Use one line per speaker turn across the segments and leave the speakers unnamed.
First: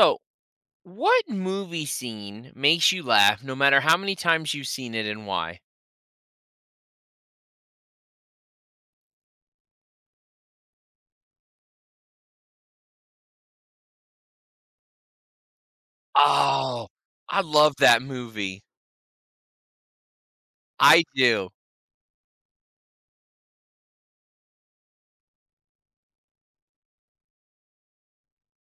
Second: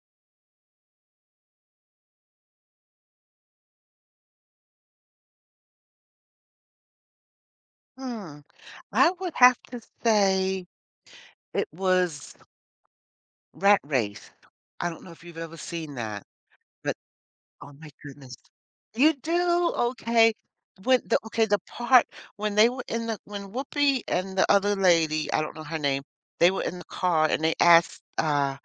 So, what movie scene makes you laugh no matter how many times you've seen it and why?
Hmm, I would have to say it was Rat Race. I don't know if you've ever seen that,
Oh,
but
I
oh
love
my
that
goodness.
movie.
You do? Okay.
I do.
The part when they were in the when Whoopi and the other lady, I don't know her name, they were in the car and they asked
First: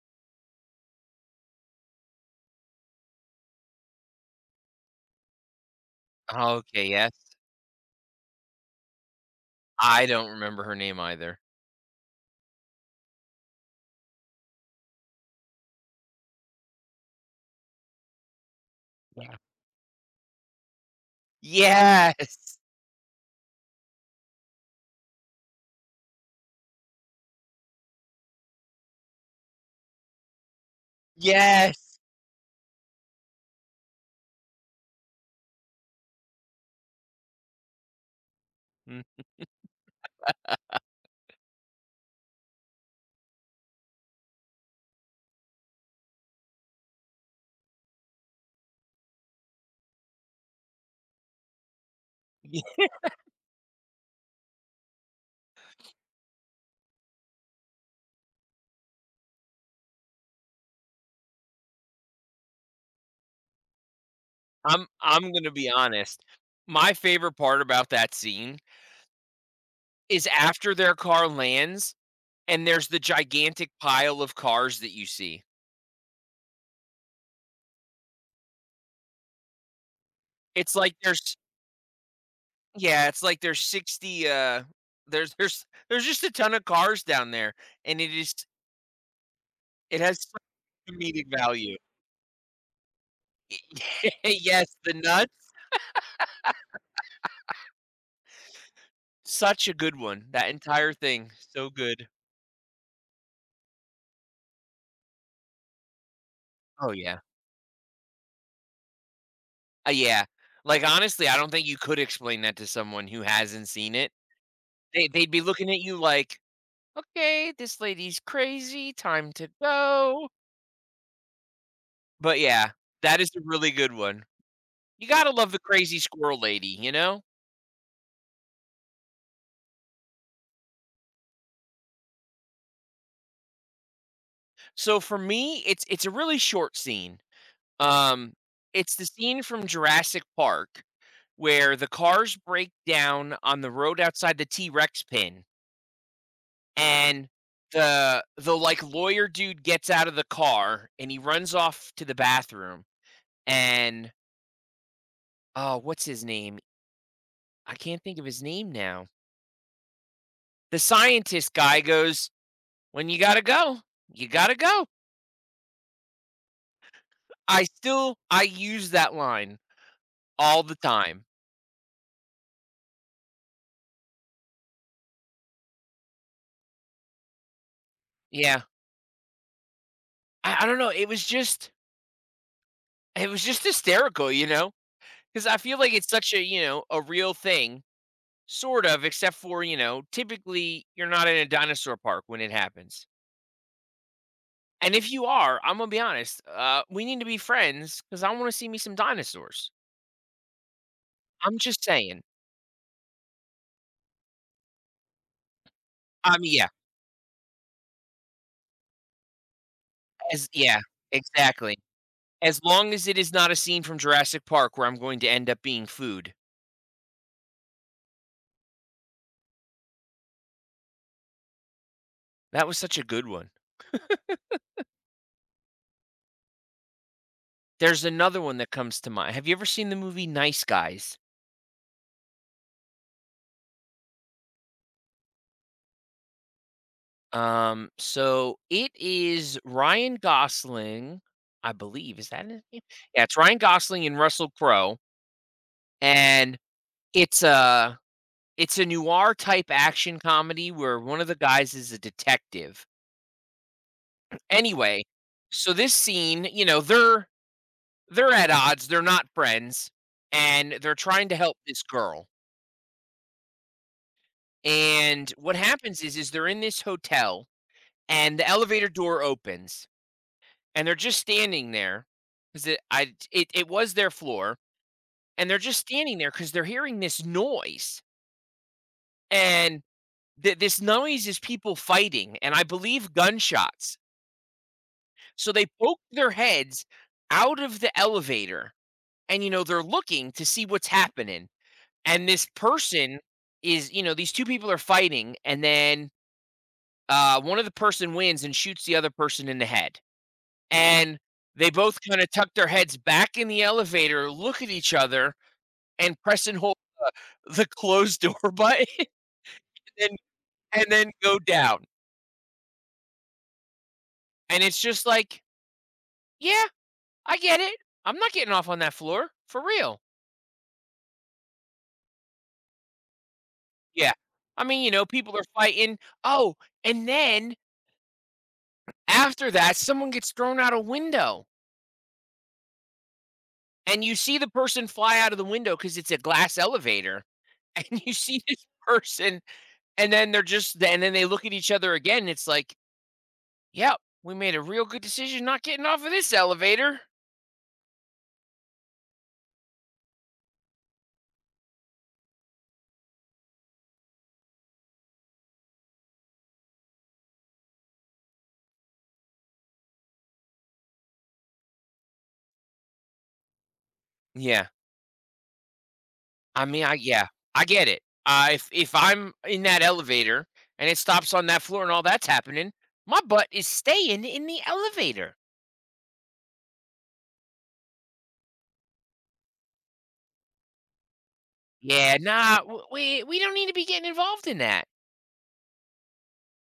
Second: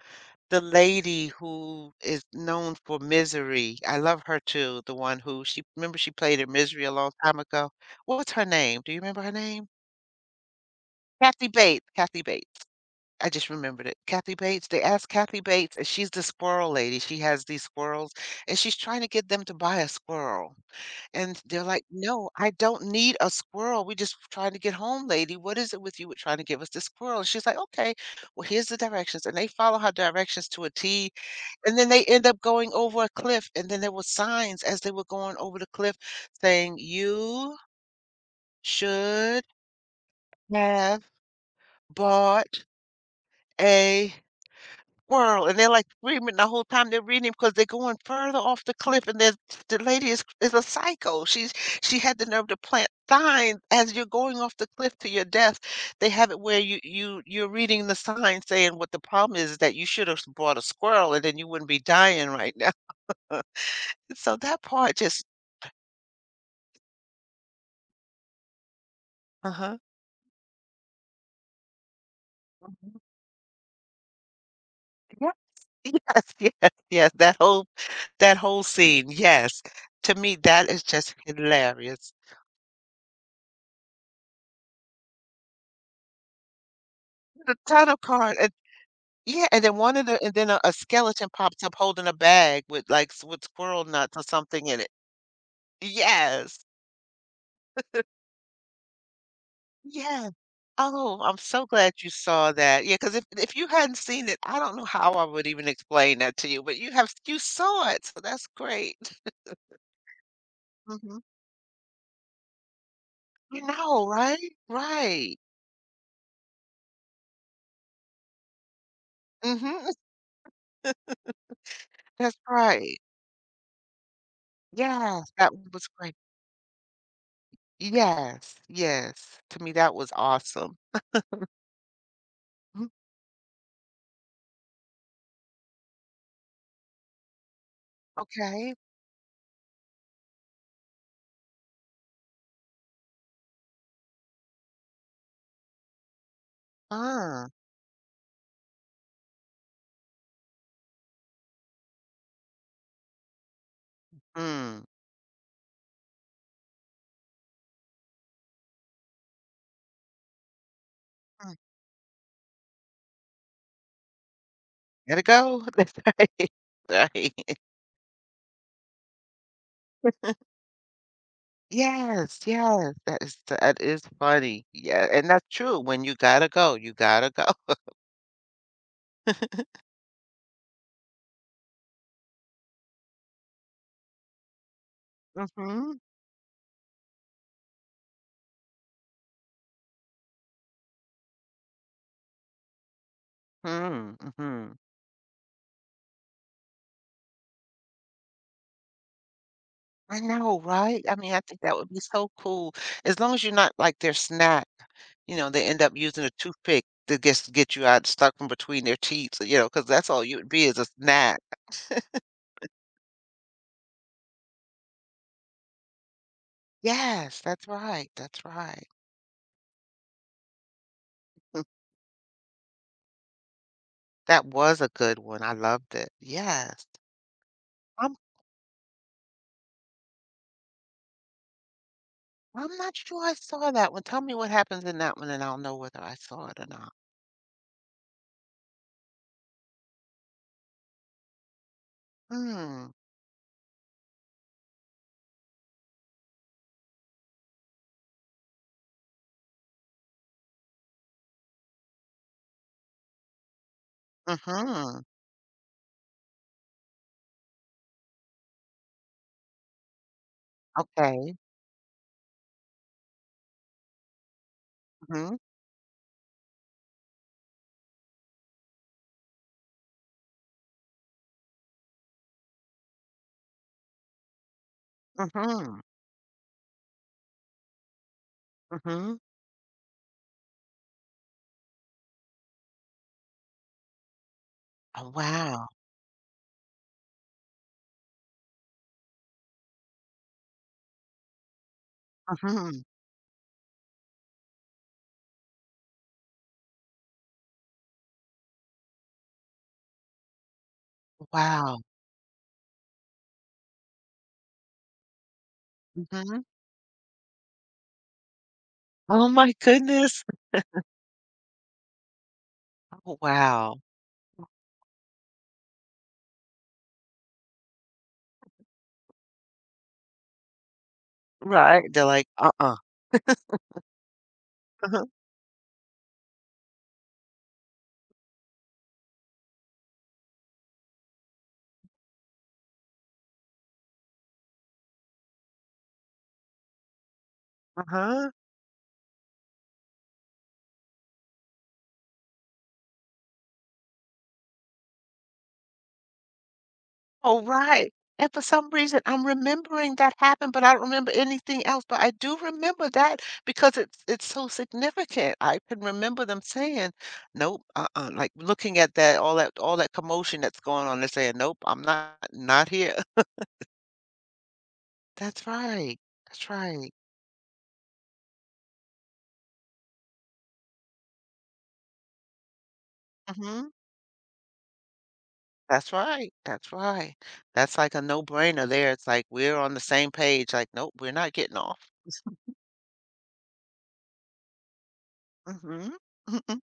the lady who is known for Misery. I love her too, the one who she remember she played in Misery
Okay,
a long
yes.
time ago. What's her name? Do you remember her name?
I don't remember her name either.
Kathy Bates. Kathy Bates. I just remembered it. Kathy Bates. They asked Kathy Bates, and she's the squirrel lady. She has these squirrels, and she's trying to get
Yeah.
them to buy a squirrel. And they're like, "No, I
Yes.
don't need a squirrel. We're just trying to get home, lady. What is it with you with trying to give us the squirrel?" And she's like, "Okay, well, here's the directions." And they follow her directions to a T, and then
Yes.
they end up going over a cliff. And then there were signs as they were going over the cliff saying, "You
Mm,
should have bought a Whirl, and they're, like, screaming the whole time they're reading because 'cause they're going further off the cliff, and there's the lady is a psycho. She's she had the nerve to
yeah.
plant signs as you're going off the cliff to your death. They have it where you're reading the sign saying what the problem is that you should have brought a squirrel, and then you wouldn't be dying right now. So that
I'm
part just.
I'm going to be honest. My favorite part about that scene
Uh-huh.
is after their car lands and there's
Mhm.
the gigantic pile of cars that you
Yeah.
see.
Yes, yes, yes, that whole scene, yes. To me, that
It's
is
like
just
there's
hilarious.
Yeah, it's like there's 60 there's just a ton of cars down there
The title
and it is
card. Yeah, and then one
it
of
has
the and
such
then a
comedic
skeleton pops
value.
up holding a bag with, like, s with squirrel nuts or something
Yes,
in it.
the nuts,
Yes.
such a good one.
Yeah.
That entire
Oh,
thing,
I'm so
so
glad
good.
you saw that. Yeah, because if you hadn't seen it, I don't know how I would even explain that to you, but
Oh yeah.
you saw it, so that's great.
Yeah. Like
Mhm.
honestly, I don't think you could explain that to someone who
You
hasn't seen
know,
it.
right?
They'd
Right.
be looking at you like, "Okay, this lady's crazy, time to
Mhm.
go." But
That's
yeah,
right.
that is a really good one. You got to
Yes,
love
that
the
one was
crazy
great.
squirrel lady, you know?
Yes, yes. To me, that was awesome. Mhm.
So for me, it's a really short scene. Um,
Okay.
it's the scene from Jurassic Park where the cars break down on the road outside the T Rex pin, and
Uh,
the like lawyer dude gets out of the car and he runs off to the bathroom. And
mm.
oh, what's his name? I can't think of his name now. The scientist guy goes, "When you gotta go, you gotta go."
Gotta go. That's right. Right.
I use that line all the time.
Yes, yes. That is funny. Yeah, and that's true. When you gotta go, you gotta go.
Yeah. I don't know, it was just hysterical, you know. Because I feel like
mm
it's such a, you know, a real thing, sort of, except for, you know, typically, you're not in a dinosaur park when it happens.
Mhm. Mhm.
And if you are, I'm gonna be honest, we need to be friends because I wanna see me some dinosaurs.
I know, right? I mean, I
I'm
think that
just
would be
saying.
so cool. As long as you're not like their snack, you know, they end up using a
Um, yeah,
toothpick to just get you out stuck from between their teeth, you know, because that's all you
as
would be is
yeah,
a snack.
exactly. As long as it is not a scene from Jurassic Park where I'm going to end up being food.
Yes, that's right. That's right.
That was such a good one.
That was a good one. I loved it. Yes.
There's another one that comes to mind. Have you ever seen the movie Nice Guys?
I'm not sure I saw that one. Tell me what happens in that one, and I'll know whether I saw it or not.
So it is Ryan Gosling, I believe. Is that
Hmm.
his name?
Mm.
Yeah, it's Ryan Gosling and Russell Crowe, and it's a it's a noir type action comedy where one of the guys is a detective. Anyway,
Mhm.
so this scene, you know, they're at odds. They're not friends, and they're trying to
Okay.
help this girl. And
Mhm.
what happens is they're in this hotel, and the elevator door opens. And they're just standing there, cause it I it it was their floor, and they're just
Mhm.
standing there because 'cause they're hearing this noise,
Mhm.
and th this noise is people fighting, and I believe gunshots.
Oh,
So they
wow.
poke their heads out of the elevator, and, you know, they're looking to see what's happening, and this
Mhm.
person is you know, these 2 people are fighting, and then, one of the person wins and shoots the other person in the head. And they
Wow.
both kind of tuck their heads back in the elevator, look at each other, and
Mhm.
press and hold the closed door button,
Oh my
and
goodness.
then go down.
Oh, wow.
And it's just like, yeah, I get it. I'm not getting off on that floor for real.
Right. They're like, uh-uh.
Yeah, I mean, you know,
Uh-huh.
people are fighting. Oh, and then after that, someone gets thrown out a window, and you see the person fly out of the window because it's a glass elevator, and you
Uh-huh.
see this person, and then they look at each other again. And it's like, yep, we made a real good decision not getting off of this elevator.
Oh, right. And for some reason, I'm remembering that happened, but I don't remember anything else. But I do remember that because it's so significant. I can remember them saying, "Nope," uh-uh. Like looking at that, all that, all that commotion that's going on, they're saying, "Nope, I'm not, not here."
Yeah,
That's right. That's right.
yeah, I get it. If I'm in that elevator and it stops on that floor and all that's happening, my butt
hmm
is staying in the elevator.
That's right. That's right. That's like a no-brainer there. It's like we're on the same page. Like, nope, we're not getting off.
Yeah, nah, we don't need to be getting involved in that.
hmm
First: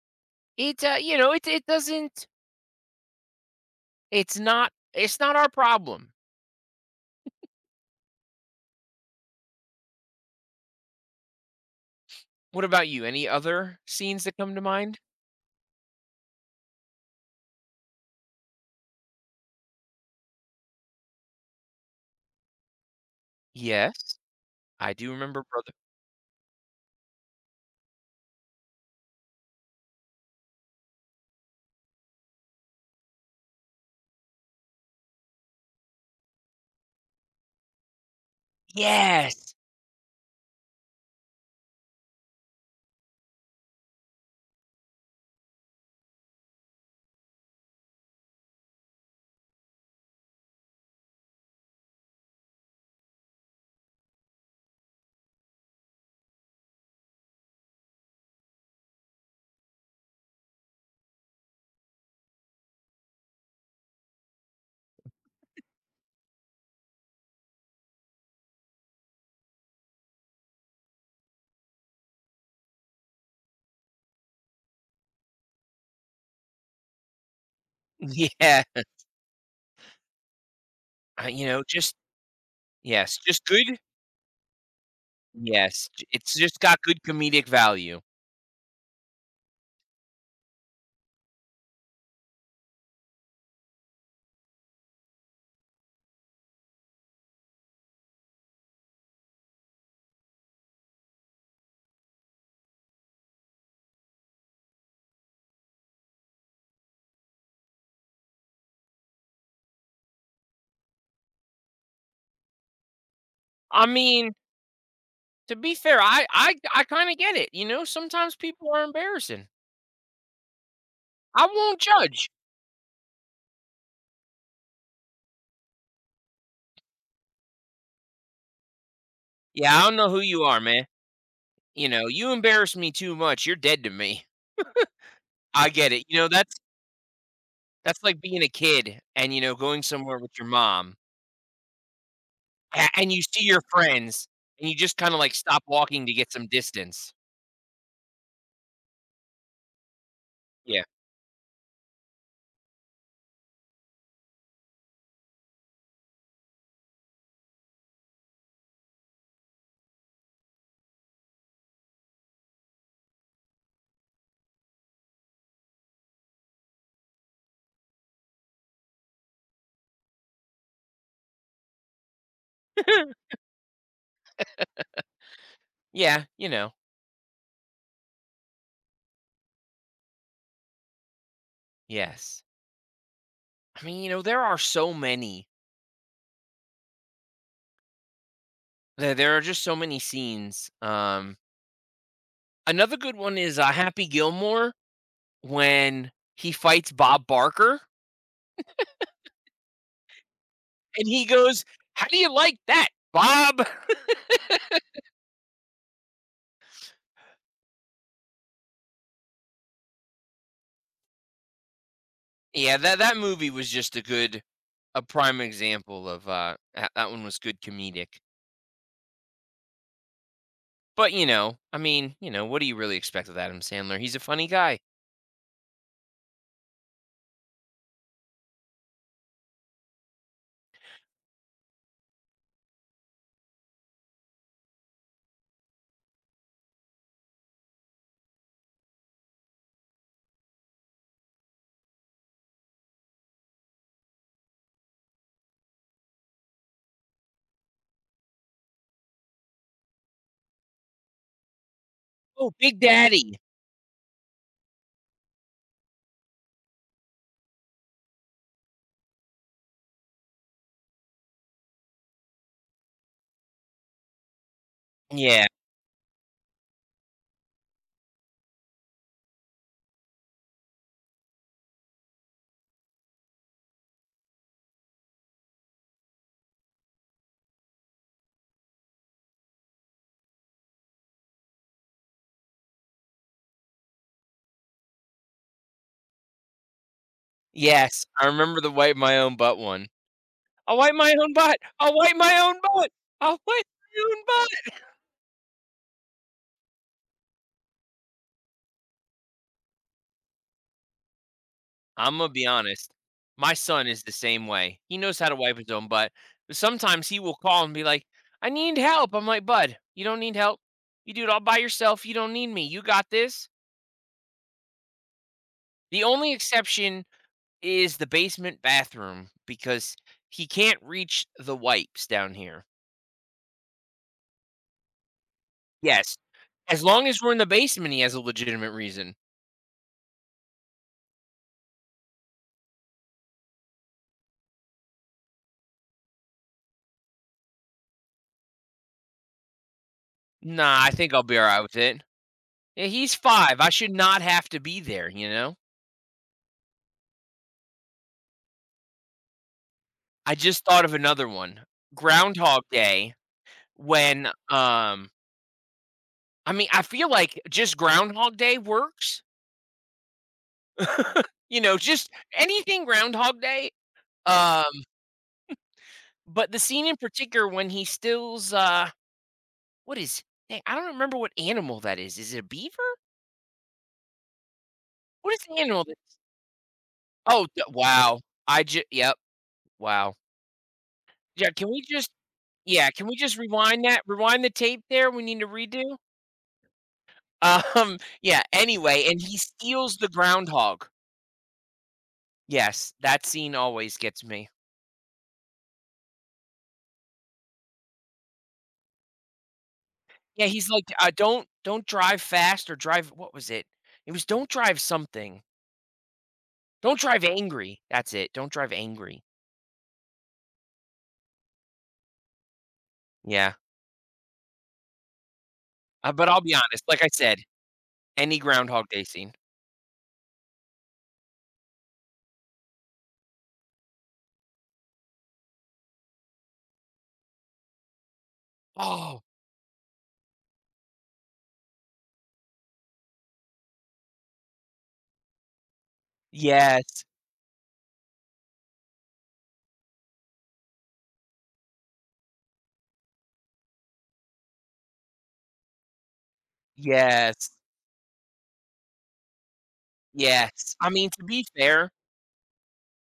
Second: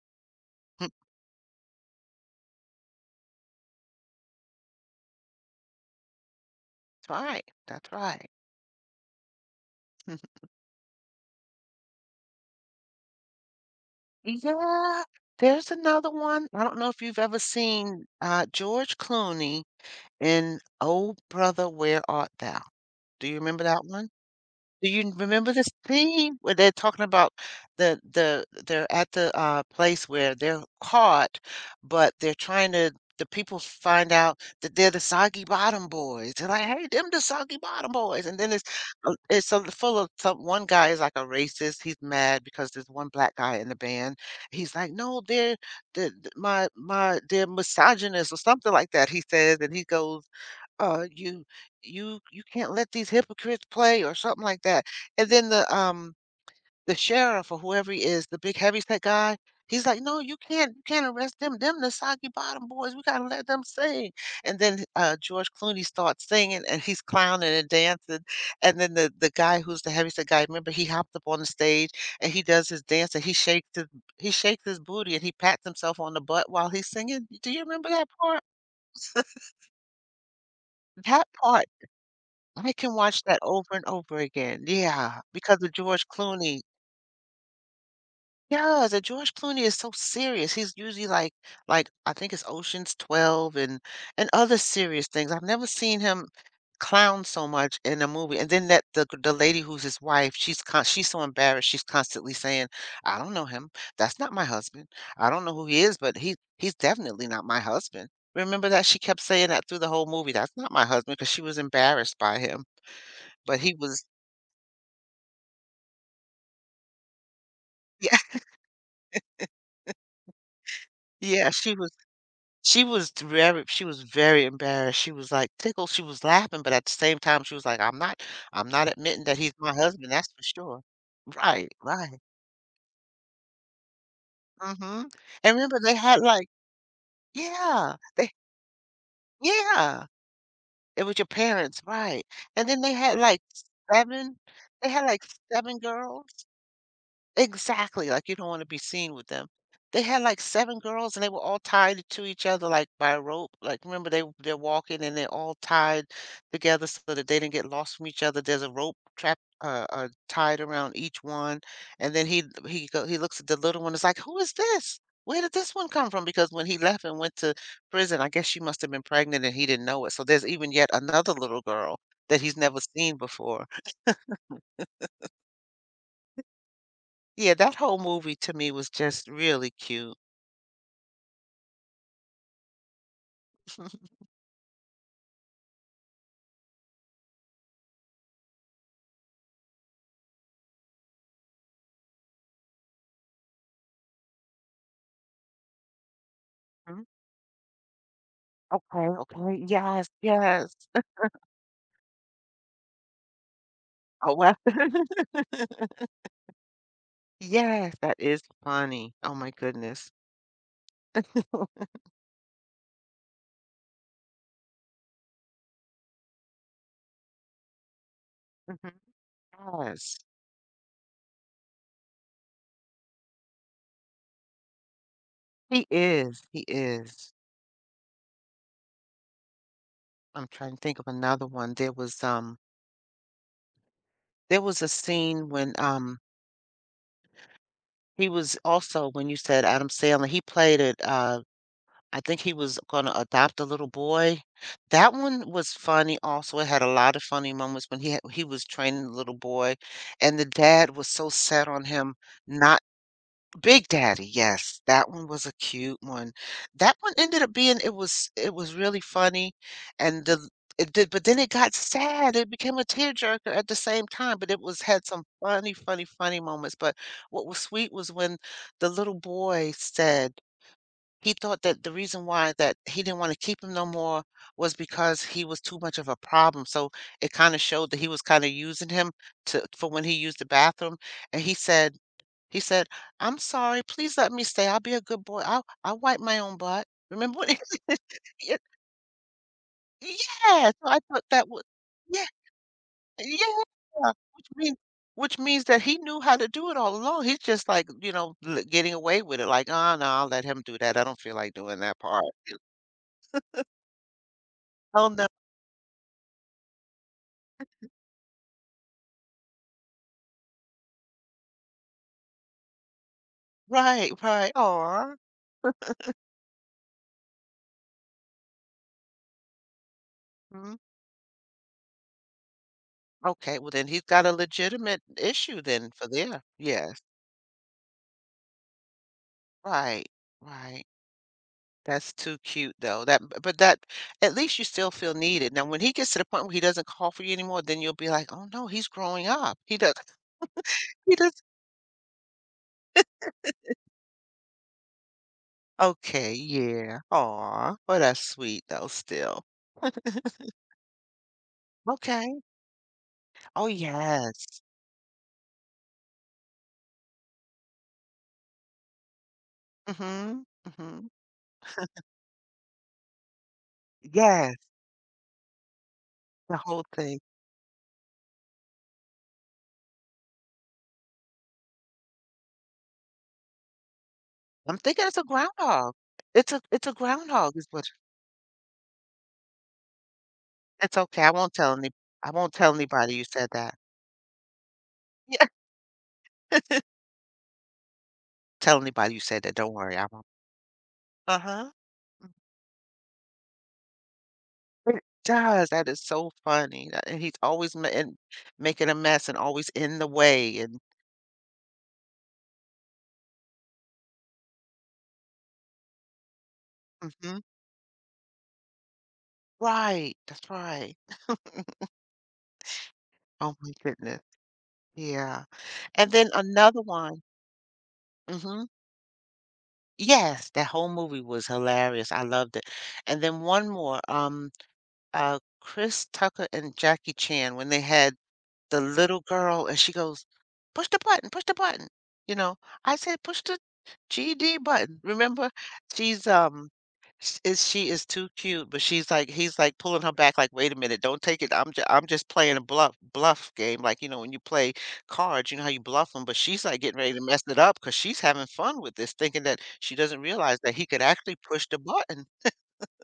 It
That's
you know, it doesn't. It's not. It's not our problem.
right. That's right. hmm
What about you? Any other scenes that come to mind?
Yeah, there's another one. I don't know if you've ever seen George Clooney in Oh Brother, Where Art Thou? Do you remember that one?
Yes,
Do
I do
you
remember,
remember this
brother.
scene where they're talking about the they're at the place where they're caught, but they're trying to the people find out that they're the Soggy Bottom Boys. They're like, "Hey, them the Soggy Bottom Boys," and then it's
Yes.
full of some, one guy is like a racist. He's mad because there's one black guy in the band. He's like, "No, they're the, my they're misogynist or something like that." He says, and he goes uh you you can't let these hypocrites play or something like that, and then the sheriff or whoever he is, the big heavyset guy, he's like, no, you can't arrest them the Soggy Bottom Boys, we gotta let them sing. And then George Clooney starts singing and he's clowning and dancing, and then the guy who's the heavyset guy, remember, he hopped up on the stage and he does his dance and he shakes his booty and he pats himself on the butt while he's singing. Do you remember that part?
Yeah.
That
You know,
part
just
I can
yes,
watch that
just good
over and over again. Yeah, because of
Yes, j
George
it's just
Clooney.
got good comedic value.
Yeah, the George Clooney is so serious. He's usually like I think it's Ocean's 12 and other serious things. I've never seen him clown so much in a movie. And then that the lady who's his wife, she's so embarrassed. She's constantly saying, "I don't know him. That's not my husband. I don't know who he is, but he's definitely not my husband." Remember that she kept saying that through the whole movie. That's not my husband because she was embarrassed by him, but he
I
was
mean, to be fair, I kinda get it, you know,
yeah.
sometimes people are embarrassing. I
Yeah,
won't judge.
she was very embarrassed. She was, like, tickled, she was laughing, but at the same time, she was like, I'm not admitting that he's my
Yeah, I don't know
husband,
who
that's for
you are,
sure."
man.
Right,
You know,
right.
you embarrass me too much, you're dead to me.
Mhm. And
I
remember
get
they
it, you
had,
know,
like. Yeah,
that's like
they.
being a kid and, you know, going
Yeah,
somewhere with your mom,
it was your parents, right. And then
a
they
and
had,
you
like,
see your friends,
7
and you
they
just
had,
kinda,
like,
like, stop
7
walking to
girls.
get some distance.
Exactly, like, you don't wanna be seen with them. They had, like, 7
Yeah.
girls, and they were all tied to each other, like, by a rope, like, remember they're walking, and they're all tied together so that they didn't get lost from each other, there's a rope trap tied around each one, and then he looks at the little one, it's like, "Who is this? Where did this one come from?" Because when he left and went to prison, I guess she must have been pregnant and he didn't know it, so there's even yet another little girl that he's never seen before.
Yeah, you know,
Yeah, that whole movie to me was just really cute.
yes. I mean, you know, there are so many There are just so many scenes, another good one is, Happy Gilmore when he fights
Mhm.
Bob Barker,
Okay, okay. Yes, yes.
and he goes, "How do you like that, Bob?"
Oh, well. Yes, that is funny. Oh my goodness.
Yeah, that movie was just a prime example of, that one was good comedic,
Mhm. Yes.
but, you know, I mean, you know, what do you really expect of Adam Sandler? He's a funny guy.
He is. He is. I'm trying to think of another one. There was a scene when he was also when you said Adam Sandler, he played it I think he was gonna adopt a little boy. That one was funny also, it had a lot of funny moments when he was training the little boy, and the dad was so set on him
Oh, Big
not.
Daddy.
Big Daddy, yes, that one was a cute one. That one ended up being it was really funny, and the it did, but then it got sad, it became a tearjerker at the same time, but it was had some
Yeah.
funny, funny, funny moments, but what was sweet was when the little boy said he thought that the reason why that he didn't wanna keep him no more was because he was too much of a problem, so it kinda showed that he was kinda using him to for when he used the bathroom, and he said, "I'm sorry, please let me stay, I'll be a good boy, I'll wipe my own butt." Remember when.
Yes, I
Ye
remember the wipe my own butt one.
Yeah,
"I'll
so
wipe
I
my
thought
own
that
butt.
was
I'll wipe
yeah,
my own butt. I'll
yeah,
wipe my own
which
butt."
means which means that he knew how to do it all along, he's just, like, you know, l getting away with it, like, "Oh, no, I'll let him do that, I don't feel like doing that part."
Imma be honest, my son is the same way. He
Oh,
knows
no.
how to wipe his own butt, but sometimes he will call and be like, "I need help." I'm like, "Bud, you don't need help. You do it all by yourself. You don't need me. You got this."
Right, right. Aw.
The only exception is the basement bathroom because he
Mhm.
can't reach the wipes down here.
Okay, well, then he's got a legitimate issue then for
Yes,
there.
as
Yes.
long as we're in the basement, he has a legitimate reason.
Right, right. That's too cute, though. That b but that at least you still feel needed. Now when he gets to the point where he doesn't call for you anymore, then you'll be like, "Oh, no, he's growing up. He does.
Nah, I think
He
I'll be
does."
alright with it. Yeah, he's 5. I should not have to be there, you know?
Okay, yeah. Aw. Well, that's sweet, though, still.
I just thought of another one.
Okay.
Groundhog Day.
Oh,
When,
yes.
um I feel like just Groundhog Day works.
Mhm, mhm.
You know, just anything Groundhog Day,
Yes,
um, but
the
the
whole
scene in
thing.
particular when he steals, what is dang, I don't remember what animal that is. Is it a beaver?
I'm thinking it's a
What is the animal
groundhog.
that's
It's a
Oh,
groundhog
d
is what.
wow. I just yep, wow.
It's okay, I
Yeah,
won't
can
tell
we
any.
just
I won't tell
yeah, can
anybody
we
you
just
said that.
rewind that? Rewind the tape there, we need to
Yeah.
redo? Yeah,
Tell
anyway,
anybody
and
you
he
said that, don't
steals
worry, I
the
won't.
groundhog.
Uh-huh.
Yes, that scene always gets me.
It does, that is so funny, that, and he's always ma and making a mess and always in the
Yeah,
way
he's
and
like, don't drive fast or drive" what was it? It was "Don't drive something. Don't drive
mhm.
angry." That's it, "Don't drive angry."
Right, that's right.
Yeah,
Oh my goodness, yeah. And
but
then
I'll be honest,
another
like I
one
said, any
mhm.
Groundhog Day scene.
Yes, that whole movie was hilarious, I loved it. And then one more, Chris Tucker and Jackie Chan when they had the little
Oh,
girl and she goes, "Push the button, push the button." You know, I said, "Push the GD button." Remember, she's
yes,
sh- is she is too cute, but she's like he's like pulling her back like, "Wait a minute, don't take it. I'm just playing a bluff game like, you know, when you play cards, you know how you bluff them, but she's like getting ready to mess
yes,
it up cuz she's having fun with this thinking that she doesn't realize
yes.
that he
I
could
mean, to
actually
be
push the
fair,
button.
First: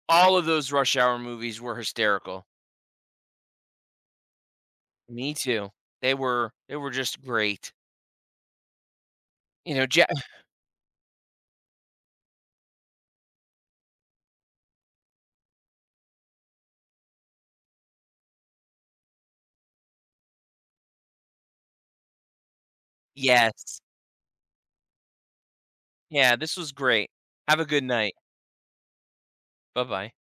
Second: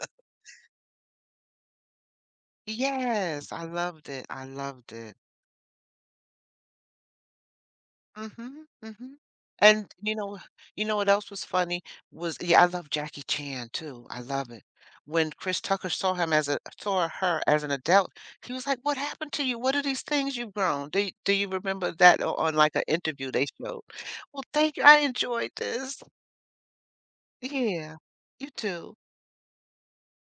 all of those Rush Hour movies were hysterical.
Yes, I loved it. I loved it.
Me too. They were just great.
Mhm, mhm.
You know,
And
Ja
you know what else was funny? Was yeah, I love Jackie Chan too. I love it. When Chris Tucker saw him as a saw her as an adult, he was like, "What happened to you? What are these things you've grown?" Do you remember that on like an interview they
Yes.
showed? Well, thank you. I enjoyed this.
Yeah, this was great. Have a good
Yeah,
night.
you too.
Bye-bye.